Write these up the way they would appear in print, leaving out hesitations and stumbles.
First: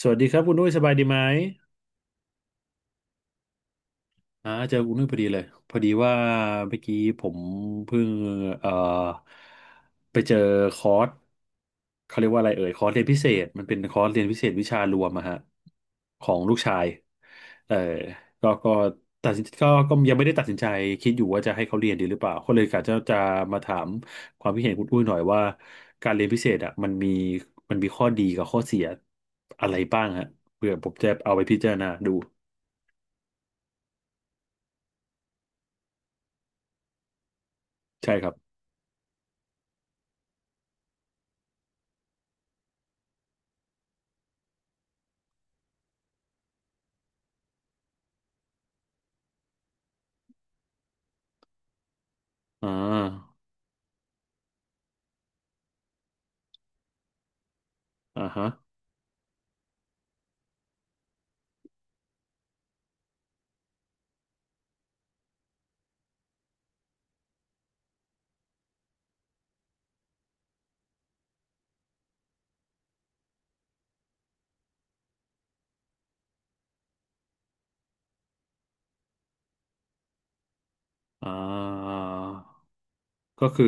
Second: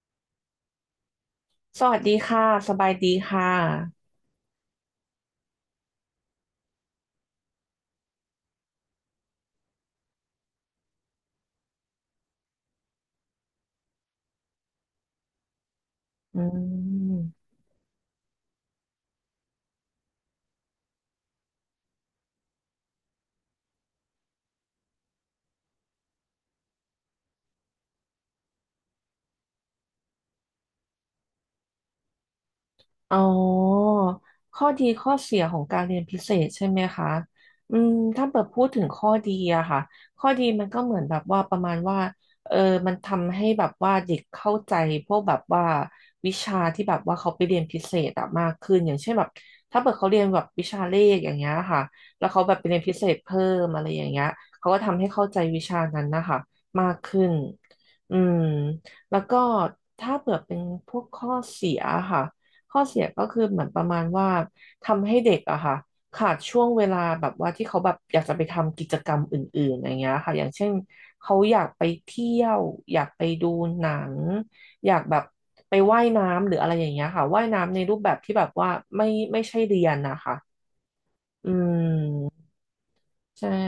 สวัสดีครับคุณนุ้ยสบายดีไหมสวัสดีค่ะ สบายดีค่ะเจอคุณนุ้ยพอดีเลยพอดีว่าเมื่อกี้ผมเพิ่งเอ่อไปเจอคอร์สเขาเรียกว่าอะไรเอ่ยคอร์สเรียนพิเศษมันเป็นคอร์สเรียนพิเศษวิชารวมอะฮะขออืงลูกชายม เออก็ตัดสินก็ก็ยังไม่ได้ตัดสินใจคิดอยู่ว่าจะให้เขาเรียนดีหรือเปล่าก็เลยกะจะมาถามความคิดเห็นคุณอุ้ยหน่อยว่าการเรียนพิเศษอะมันมีข้อดีกับข้อเสียอะไรบ้างฮะเพื่อผมจะเอาไปพิจารณาดู อ๋อข้อดีข้อเสียของการเรียนพิเศษใช่ไหมคะอืมใช่คถ้ารับเปิดพูดถึงข้อดีอะค่ะข้อดีมันก็เหมือนแบบว่าประมาณว่าเออมันทำให้แบบว่าเด็กเข้าใจพวกแบบว่าวิชาที่แบบว่าเขาไปเรียนพิเศษอะมากขึ้นอย่างเช่นแบบถ้าเปิดเขาเรียนแบบวิชาเลขอย่างเงี้ยค่ะแล้วเขาแบบไปอ่เรียนพิเศษาเพิ่มอะไรอย่างเงี้ยเขาก็ทำให้เข้าใจวิชานั้นนะคะมากขึ้นอือ่ามฮะแล้วก็ถ้าเผื่อเป็นพวกข้อเสียค่ะ ข้อเสียก็คือเหมือนประมาณว่าทำให้เด็กอะค่ะขาดช่วงเวลาแบบว่าที่เขาแบบอยากจะไปทำกิจกรรมอื่นๆอย่างเงี้ยค่ะอย่างเช่นเขาอยากไปเที่ยวอยากไปดูหนังอยากแบบไปว่ายน้ำหรืออะไรอย่างเงี้ยค่ะว่ายน้ำในรูปแบบที่แบบว่าไม่ไม่ใช่เรียนนะคะอ่อืามก็ใช่คือ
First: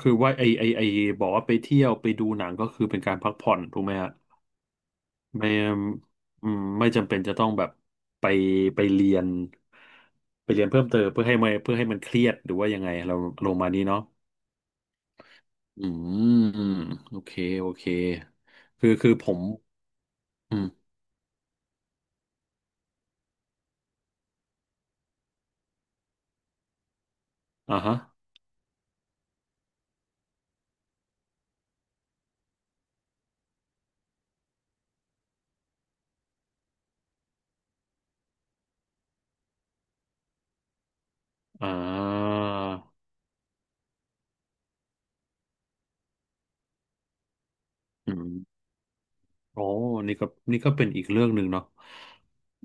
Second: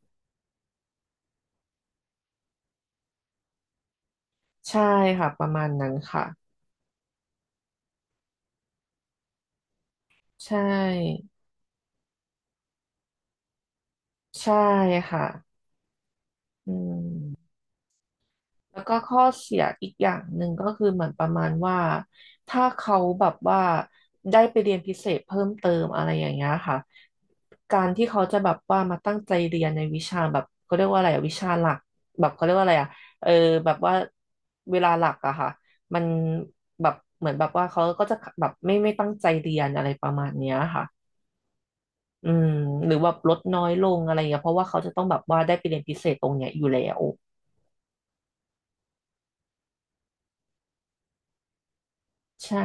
คือว่าไอบอกว่าไปเที่ยวไปดูหนังก็คือเป็นการพักผ่อนถูกไหมฮะใช่ค่ะปไม่ระมาณนั้นค่ะอืมไม่จำเป็นจะต้องแบบไปไปเรียนใชไปเรียนเพิ่มเติมเพื่อ่เพื่อให้มันเครียดหรือว่ายังไงเราลงมานี้เนาะใช่ค่ะอืม อืโอเคม โอเคแล้วคือก็คือข้อผมเสียอีกอย่างหนึ่งอืมก็คือเหมือนประมาณว่าถ้าเขาแบบว่าได้ไปเรียนพิเศษเพิ่มเติมอะไรอย่างเงี้ยค่ะกาอ่ารฮะที่เขาจะแบบว่ามาตั้งใจเรียนในวิชาแบบเขาเรียกว่าอะไรอะวิชาหลักแบบเขาเรียกว่าอะไรอะเออแบบว่าเวลาหลักอะค่ะมันแบบเหมือนแบบว่าเขาก็จะแบบไม่ตั้งใจเรียนอะไรประมาณเนี้ยค่ะอ่อืามหรือว่าลดน้อยลงอะไรอย่างเงี้ยเพราะว่าเขาจะต้องแบบว่าได้ไปเรียนพิเศษตรงเนี้ยอยู่แล้วอืมโอ้นี่ก็นี่ก็เป็นอีกเรื่องหนึ่งเนาะ ใช่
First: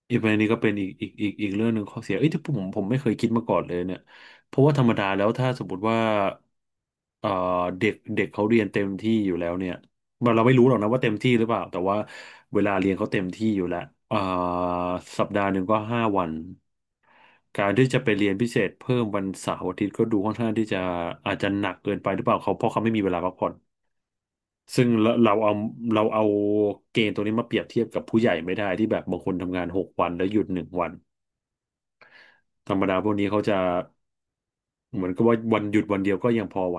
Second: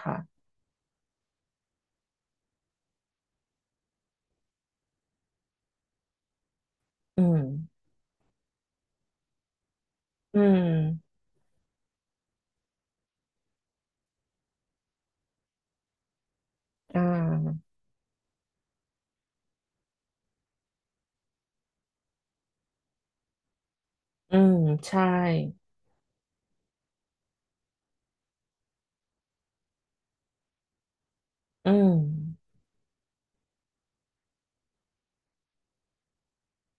ค่ะอีกประเด็นนี้ก็เป็นอีกเรื่องหนึ่งข้อเสียเอ้ยที่ผมไม่เคยคิดมาก่อนเลยเนี่ยเพราะว่าธรรมดาแล้วถ้าสมมติว่าอืเอ่อม เด็กเด็กเขาเรียนเต็มที่อยู่แล้วเนี่ยเราอืเราไม่รู้หรอกนะว่าเต็มมที่หรือเปล่าแต่ว่าเวลาเรียนเขาเต็มที่อยู่แล้วเอ่อสัปดาห์หนึ่งก็ห้าวันอ่กาารที่จะไปเรียนพิเศษเพิ่มวันเสาร์อาทิตย์ก็ดูค่อนข้างที่จะอาจจะหนักเกินไปหรือเปล่าเขาเพราะเขาไม่มีเวลาพักผ่อน อืมซึ่งใช่เราเอาเกณฑ์ตัวนี้มาเปรียบเทียบกับผู้ใหญ่ไม่ได้ที่แบบบางคนทำงานหกวันแล้วหยุดหนึ่งวันอืมธรรมดาพวกนี้เขาจะเหมือนกับว่าวันหยุดวันเดียวก็ยังพอไหว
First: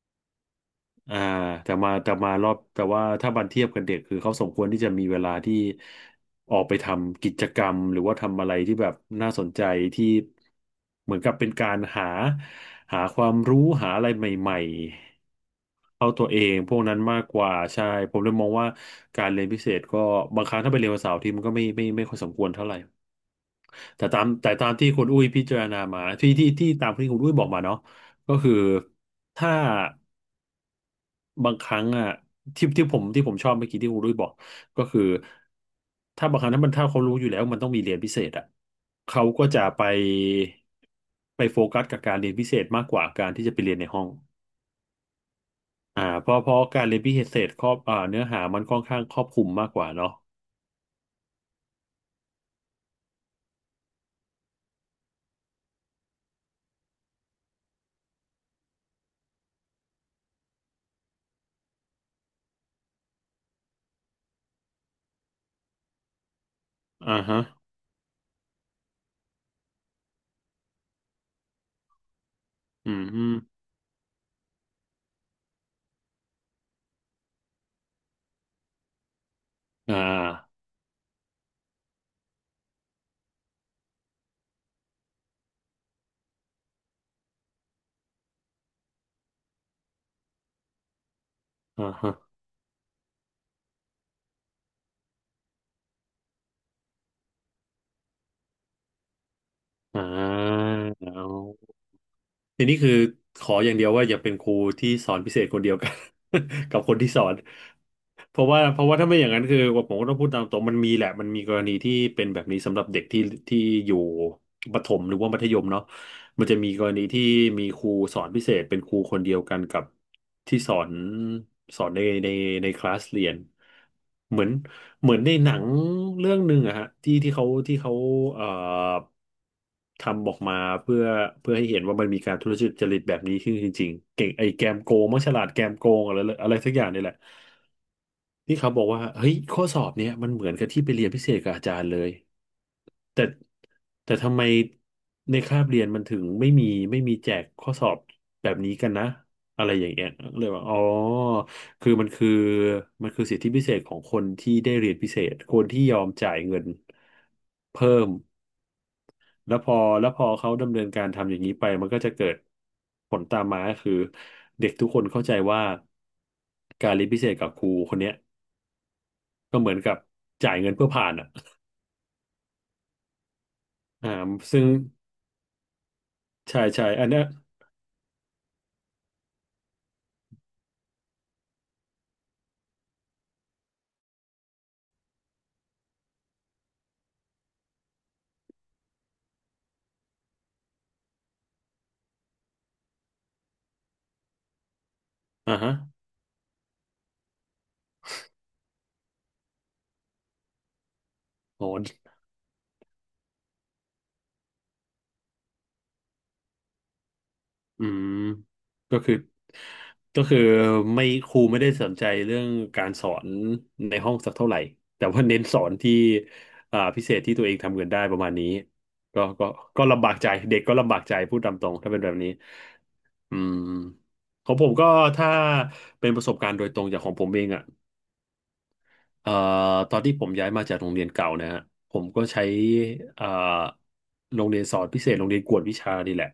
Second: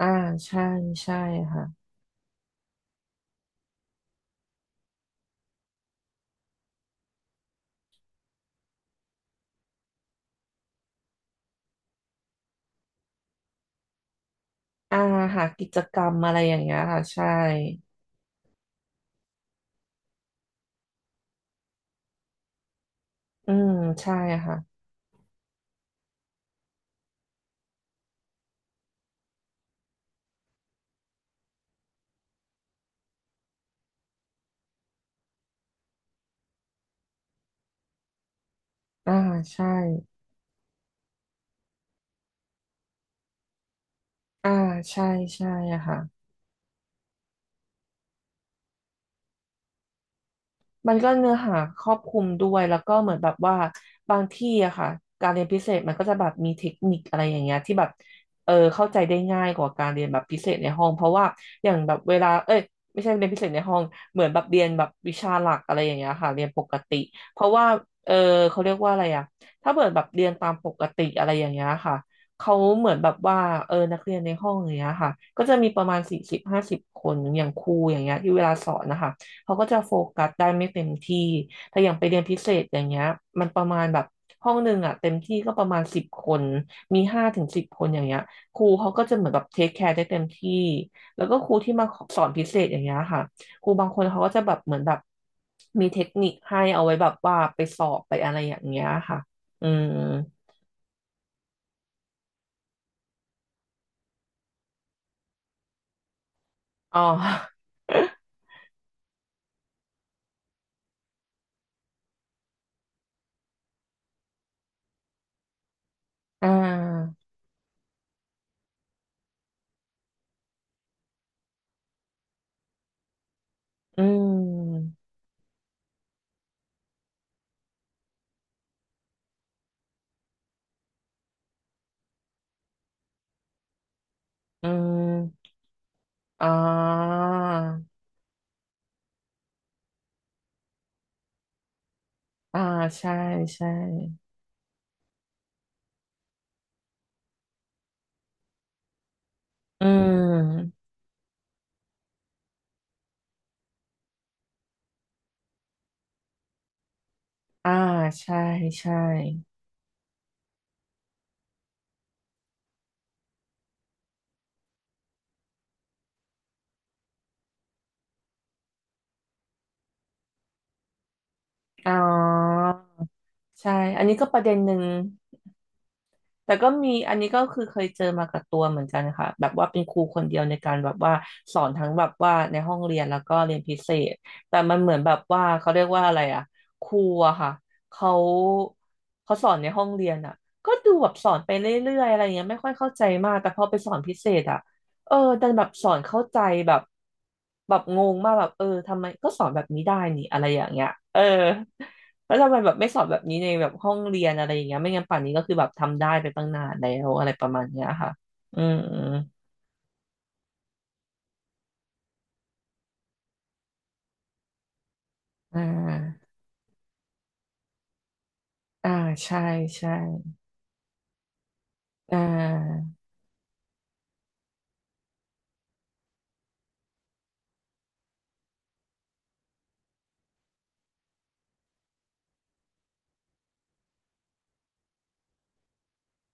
อ่าใช่ใช่อ่าแต่ค่ะมาแต่มารอบแต่ว่าถ้าบันเทียบกับเด็กคือเขาสมควรที่จะมีเวลาที่ออกไปทำกิจกรรมหรือว่าทำอะไรที่แบบน่าสนใจที่เหมือนกับเป็นการหาความรู้หาอะไรใหม่อ่าหากิจกๆรเข้ารมตัวอะไรเอองย่างพเงี้วยกนั้นค่ะมากใช่กว่าใช่ผมเลยมองว่าการเรียนพิเศษก็บางครั้งถ้าไปเรียนวันเสาร์อาที่มันก็ไม่ค่อยสมควรเท่าไหร่อืมใช่แต่ค่ะตามที่คุณอุ้ยพิจารณามาที่ที่ที่ตามที่คุณอุ้ยบอกมาเนาะก็คือถ้า บางครั้งอ่ะที่ผมชอบเมื่อกี้ที่คุณรุ้ยบอกก็คือถ้าบางครั้งถ้ามันถ้าเขารู้อยู่แล้วมันต้องมีเรียนพิเศษอ่ะอ่าเขาก็จะใช่ไปโฟกัสกับการเรียนพิเศษมากกว่าการที่จะไปเรียนในห้องอ่าใช่ใช่อ่าค่ะ เพราะเพราะการเรียนพิเศษครอบอ่าเนื้อหามันค่อนข้างครอบคลุมมากกว่าเนาะมันก็เนื้อหาครอบคลุมด้วยแล้วก็เหมือนแบบว่าบางที่อะค่ะการเรียนพิเศษมันก็จะแบบมีเทคนิคอะไรอย่างเงี้ยที่แบบเข้าใจได้ง่ายกว่าการเรียนแบบพิเศษในห้องเพราะว่าอย่างแบบเวลาเอ้ยไม่ใช่เรียนพิเศษในห้องเหมือนแบบเรียนแบบวิชาหลักอะไรอย่างเงี้ยค่ะเรียนปกติอ่าฮะเพราะว่าเออเขาเรียกว่าอะไรอะถ้าเกิดแบบเรียนตามปกติอะไรอย่างเงี้ยค่ะเขาเหอืมือนมแบบอมว่านักเรียนในห้องอย่างเงี้ยค่ะก็จะมีประมาณ40-50 คนอย่างครูอย่างเงี้ยที่เวลาสอนนะคะ เขาก็จะโฟอ่กัสได้าไม่เต็มที่แต่อย่างไปเรียนพิเศษอย่างเงี้ยมันประมาณแบบห้องหนึ่งอ่ะเต็มที่ก็ประมาณสิบคนมี5-10 คนอย่างเงี้ยครูเขาก็จะเหมือนแบบเทคแคร์ได้เต็มที่แล้วก็ครูที่อ่ามาฮะสอนพิเศษอย่างเงี้ยค่ะครูบางคนเขาก็จะแบบเหมือนแบบมีเทคนิคให้เอาไว้แบบว่าไปสอบไปอะไรอย่างเงี้ยค่ะอืมอ่า ทีนี้คือขออย่างเดียวว่าอย่าเป็นครูที่สอนพิเศษคนเดียวกัน กับคนอ๋อ ที่สอนเพราะว่าถ้าไม่อย่างนั้นคือผมก็ต้องพูดตามตรงมันมีแหละมันมีกรณีที่เป็นแบบนี้สำหรับเด็กที่ที่อยู่ประถมหรือว่ามัธยมเนาะ มัอ่นจะมีกรณีาที่มีครูสอนพิเศษเป็นครูคนเดียวกันกับที่สอนสอนในคลาสเรียนอืเหมือน มเหมือนในหนังเรื่องหนึ่งอะฮะที่เขาเอ่อทำออกมาเพื่อเพื่อให้เห็นว่ามันมีการทุจริตแบบนี้ขึ้นจริงๆเก่งไอ้แกอืมโกงมังฉลาดมแกมโกงอะไรอ่อะไรสักอย่างนี่แหละ าพี่เขาบอกว่าเฮ้ยข้อสอบเนี้ยมันเหมือนกับที่ไปเรียนพิเศษกับอาจารย์เลยอ่าใช่แต่ใช่ แต่ทำไมในคาบเรียนมันถึงไม่มีแจกข้อสอบแบบนี้กันนะอะไรออืย่างเงี้ยเลยว่าอ๋อมคือมันคือสิทธิพิเศษของคนที่ได้เรียนพิเศษคนที่ยอมจ่ายเงินอ่าเพิ่มใช่ใช่แล้วพอเขาดำเนินการทำอย่างนี้ไปมันก็จะเกิดผลตามมาคือเด็กทุกคนเข้าใจว่าการเรียนพิเศษกับครูคนเนี้ย ก็เหมือนกับจ่ายเงินเพื่อผ่านอ่ะอ๋อใช่อันอ่านี้ก็ประเด็นซึ่งหนึ่ง แต่ใช่ก็ใช่มีอันอันเนี้ยนี้ก็คือเคยเจอมากับตัวเหมือนกันค่ะแบบว่าเป็นครูคนเดียวในการแบบว่าสอนทั้งแบบว่าในห้องเรียนแล้วก็เรียนพิเศษแต่มันเหมือนแบบว่าเขาเรียกว่าอะไรอะครูอะค่ะเขาเขาสอนในห้องเรียนอะก็ดูแบบสอนไปเรื่อยๆอะไรเงี้ยไม่ค่อยเข้าใจมากแต่พอไปสอนพิเศษอะเออดันอ่าแบบฮะสอนเข้าใจแบบแบบงงมากแบบเออทำไมก็สอนแบบนี้ได้นี่อะไรอย่างเงี้ยเออ อ๋อแล้วทำไมแบบไม่สอนแบบนี้ในแบบห้องเรียนอะไรอย่างเงี้ยไม่งั้นป่านนี้ก็คือแบบทำได้ไปตั้งนานแล้วอะไรประมาณเนี้อืยค่ะมอืมก็คือก็คือไม่ครูไม่ได้สนใจเรื่องการสอนในห้องสักเท่าไหร่ แต่ว่าเน้นสอ่อนที่าอ่าพิเศษที่ตัวเองทำเงินได้ประมาณนี้ อ่าก็ใช่ก็ก็ใช่ลำบากใจ เด็กก็ลำบากใจพูดตามตรงถ้าเป็นแบอ่บนี้าอืมของผมก็ถ้าเป็นประสบการณ์โดยตรงจากของผมเองอ่ะ เอ่อตอนที่ผมย้ายมาจากโรงเรียนเก่านะฮะผมก็ใช้เอ่อโรงเรียนสอนพิเศษโรงเรียนกวดวิชานี่แหละ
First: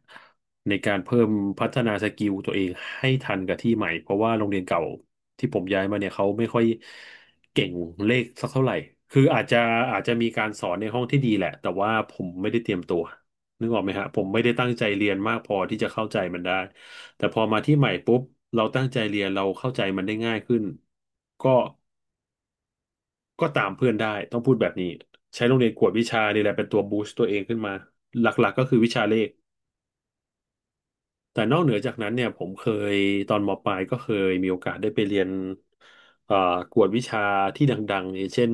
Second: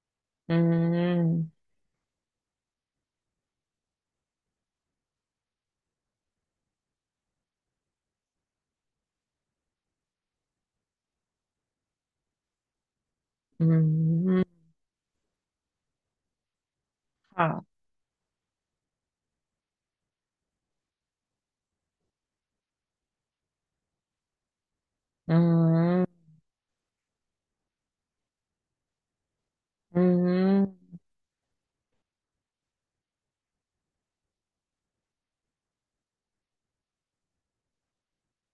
อืในการเพิ่มมพัฒนาสกิลตัวเองให้ทันกับที่ใหม่เพราะว่าโรงเรียนเก่าที่ผมย้ายมาเนี่ยเขาไม่ค่อยเก่งเลขสักเท่าไหร่คืออาจจะมีการสอนในห้องที่ดีแหละแต่ว่าผมไม่ได้เตรียมตัวอืนึกออกไหมฮะผมไม่ได้มตั้งใจเรียนมากพอที่จะเข้าใจมันได้แต่พอมาที่ค่ะใหม่ปุ๊บเราตั้งใจเรียนเราเข้าใจมันได้ง่ายขึ้นก็ ก็ตามเพื่อนได้ต้องพูดแบบนี้อืใช้โรงเรียนกวดวิชามนี่แหละเป็นตัวบูสต์ตัวเองขึ้นมาหลักๆก็คือวิชาเลขอืมแต่นอกเหนือจากนั้นเนี่ยผมเคยตอนมปลายก็เคยมีโอกาสได้ไปเรียนเอ่อกวดวิชาที่ดังๆอย่างเช่น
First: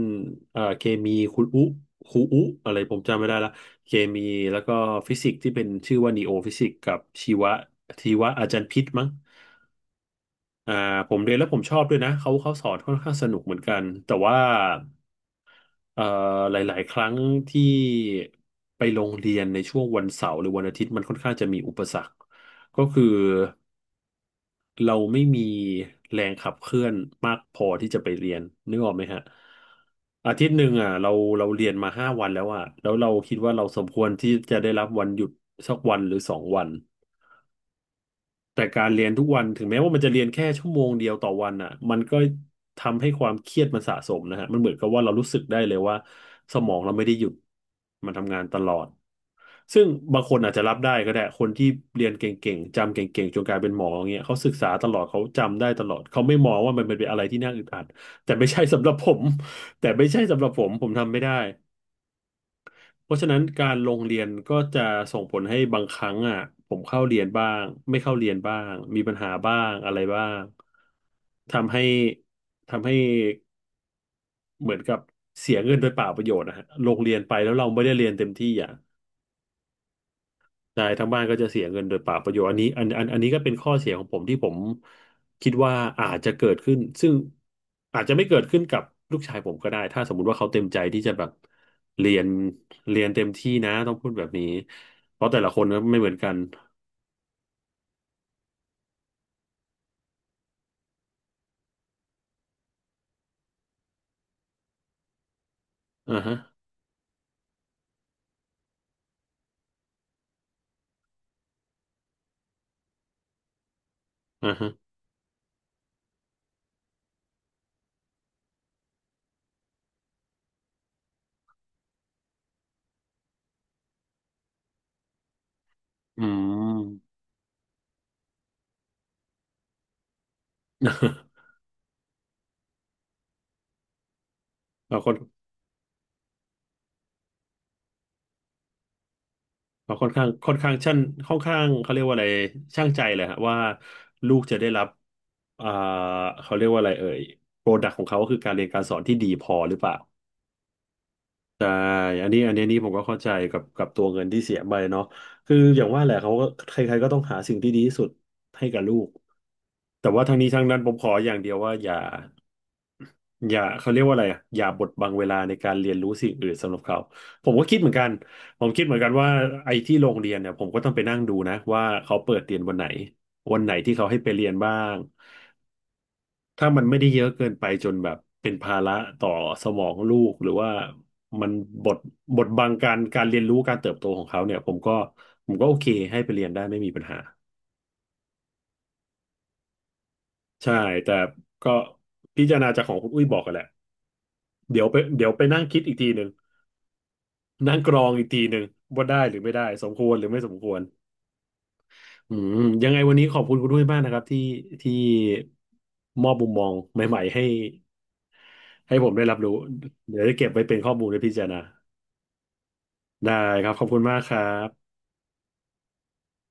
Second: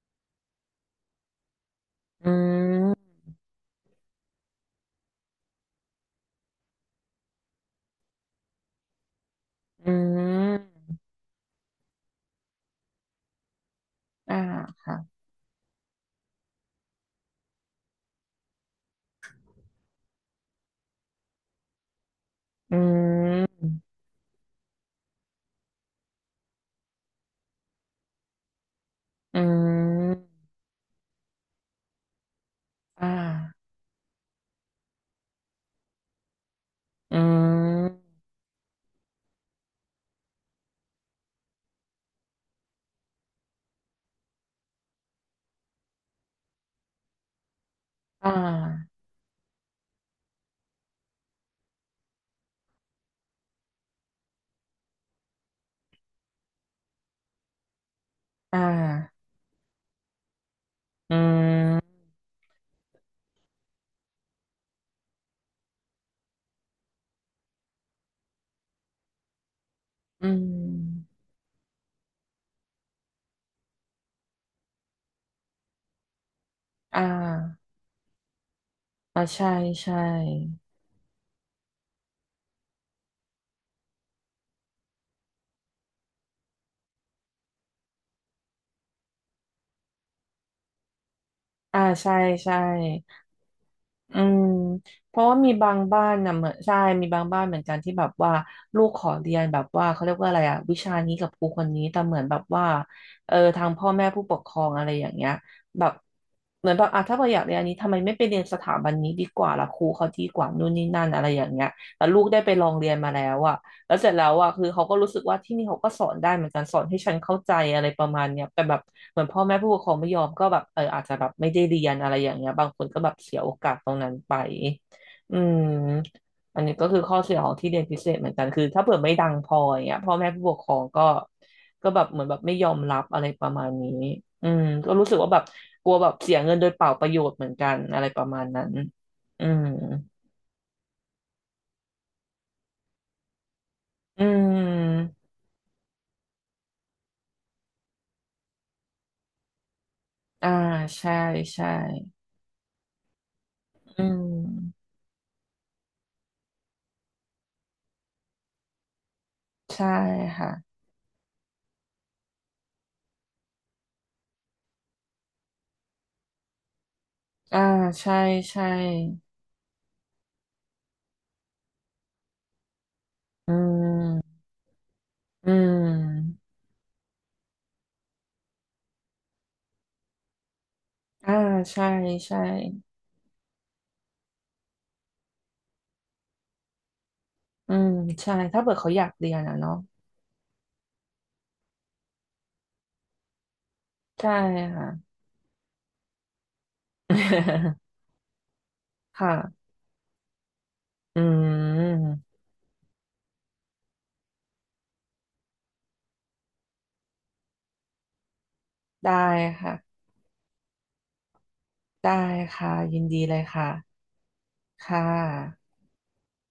เคมีคุณอุครูอือุอะไรผมมจำไม่ได้ละเคมีแล้วก็ฟิสิกส์ที่เป็นชื่อว่านีโอฟิสิกส์กับชีวะชีวะอาจารย์พิษมั้งอือ่ามผมเรียนแล้วผมชอบด้วยนะเขาสอนค่อนข้างสนุกเหมือนกันแต่อ่าว่า ค่ะเอ่อหลายๆครั้งที่ไปโรงเรียนในช่วงวันเสาร์หรือวันอาทิตย์มันค่อนข้างจะมีอุปสรรคอืก็คือมเราไม่มีแรงขับเคลื่อนมากพอที่จะไปเรียนนึกออกไหมฮะอืมอาทิตย์หนึ่งอ่ะเราเรียนมา5 วันแล้วอ่ะแล้วอ่เราคิดว่าเราาสมควรที่จะได้รับวันหยุดสักวันหรือ2 วัน อืมแต่การเรียนทุกวันถึงแม้ว่ามันจะเรียนแค่ชั่วโมงเดียวต่อวันอ่ะมันก็ทำให้ความเครียดมันสะสมนะฮะมันเหมือนกับว่าเรารู้สึกได้เลยว่าสมองเราไม่ได้หยุดมันอ่ทำงานตลอดาซึ่งบางคนอาจจะรับได้ก็ได้คนที่เรียนเก่งๆจำเก่งๆจนกลายเป็นหมออย่างเงี้ยเขาศึกษาตลอดเขาจำได้ตลอดเขาไม่มองว่ามันเป็นอะไรที่น่าอึดอัดแต่ไม่อ่ใช่สำหรับผมาแต่ไม่ใช่สำหรับผมผมทำอืไม่ได้ มเพราะฉะนั้นการลงเรียนก็จะส่งผลให้บางครั้งอ่ะผมเข้าเรียนบ้างไม่เข้าเรียนบ้างมีปัญหาบ้างอะไรบ้าอืงมทำให้ทำให้เหมือนกับเสียเงินโดยเปล่าประโยชน์นะฮะลอ่งเรียนไปแล้วเราาไม่ได้เรียนเต็มที่อ่ะ อ่าใช่ใช่ ใช่ทั้งบ้านก็จะเสียเงินโดยเปล่าประโยชน์อันนี้ก็เป็นข้อเสียของผมที่ผมคิดว่าอาจจะเกิดขึ้นซึ่งอาจจะไม่เกิดขึ้นกับลูกชายผมก็ได้ถ้าสมมุติว่าเขาเต็มใจที่จะแบบอ่าเรีใช่ยนใช่เรียนเต็มที่นะต้องพูดอืแบบมนี้เพเพราะราะว่าแต่ละมีคนบางก็ไม่บ้าเหมืนอนกันะนเหมือนใช่มีบางบ้านเหมือนกันที่แบบว่าลูกขอเรียนแบบว่าเขาเรียกว่าอะไรอะวิชานี้กับครูคนนี้แต่เหมือนแบบว่าทางพ่อแม่ผู้ปกครองอะไรอย่างเงี้ยแบบอ่าฮะเหมือนแบบอ่ะถ้าเราอยากเรียนอันนี้ทำไมไม่ไปเรียนสถาบันนี้ดีกว่าล่ะครูเขาดีกว่านู่นนี่นั่นอะไรอย่างเงี้ยแต่ลูกได้ไปลองเรียนมาแล้วอะแล้วเสร็จแล้วอะอ่าคือฮะเขาก็รู้สึกว่าที่นี่เขาก็สอนได้เหมือนกันสอนให้ฉันเข้าใจอะไรประมาณเนี้ยแต่แบบ เหมือนพ่อแม่ผู้ปกครองไม่ยอมก็แบบอาจจะแบบไม่ได้เรียนอะไรอย่างเงี้ยบางคนก็แบบเสียโอกาสตรงนั้นไปอืมอือันนี้ก็คือม ข้อเสียของที่เรียนพิเศษเหมือนกันคือถ้าเผื่อไม่ดังพออย่างเงี้ยพ่อแม่ผู้ปกครองก็ ก็แบบเหมือนแบบไม่ยอมรับอะไรประมาณนี้อืมก็เรารู้ค่อสึนกว่าแบบกลัวแบบเสียเงินโดยเปล่าประโยชน์เหมือนกันอะไรประมาณนั้นอืมเราค่อนข้างค่อนข้างชั่นค่อนข้างเขาเรียกว่าอะไรช่างใจเลยฮะว่าอืลูกจะได้รับมอ่าเขาเรียกว่าอะไรเอ่ยโปรดักต์ของเขาก็คือการเรียนการสอนที่ดีพอหรือเปล่า อ่าใช่ใช่ใช่อันนี้อันนี้นี่ผมก็เข้าใจกับอืตัวเงินมที่เสียไปเนาะคืออย่างว่าแหละเขาก็ใครๆก็ต้องหาสิ่งที่ดีที่สุดให้กับลูกใช่แต่ว่าทั้งนี้ทั้งค่ะนั้นผมขออย่างเดียวว่าอย่าอย่าเขาเรียกว่าอะไรอะอย่าบดบังเวลาในการเรียนรู้สิ่งอื่นสำหรับเขาผมอ่าก็คิดเหมือนกันใช่ผใช่มคิดเหมือนกันว่าไอ้ที่โรงเรียนเนี่ยผมก็ต้องไปนั่งดูนะว่าเขาเปิดเรียนวันไหนอืวันไหนที่เขาให้ไปม เรียนบ้าง อืมถ้ามันไม่ได้เยอะเกินไปจนแบบเป็นภาระต่อสมองลูกหรือว่าอ่ามันใช่บดใช่ บดบังการเรียนรู้การเติบโตของเขาเนี่ยผมก็โอเคให้ไปเรียนได้ไม่มีปัญหาอืมใช่ ถ้าเกิดเขาอยากเรียนอะเนาะใช่แต่ก็พิจารณาจากของคุณอุ้ยบอกกันแหละใช่เดี๋ยค่ะ วไปเดี๋ยวไปนั่งคิดอีกทีหนึ่งนั่ งกรองอีกทีหนึ่งว่าได้หรือไม่ค่ะ ได้สมควรหรือไม่สมควรอืมอืมยังไงวันนี้ขอบคุณคุณด้วยมากนะครับที่มอบมุมมองใหม่ๆให้ผได้มได้รับรู้ค่ะ เดี๋ยวจะเก็บไว้เป็นข้อมูลและพิจารณา ได้ค่ะ ยินดีได้เลยคค่ะ รับขอบคุณมากครับค่ะ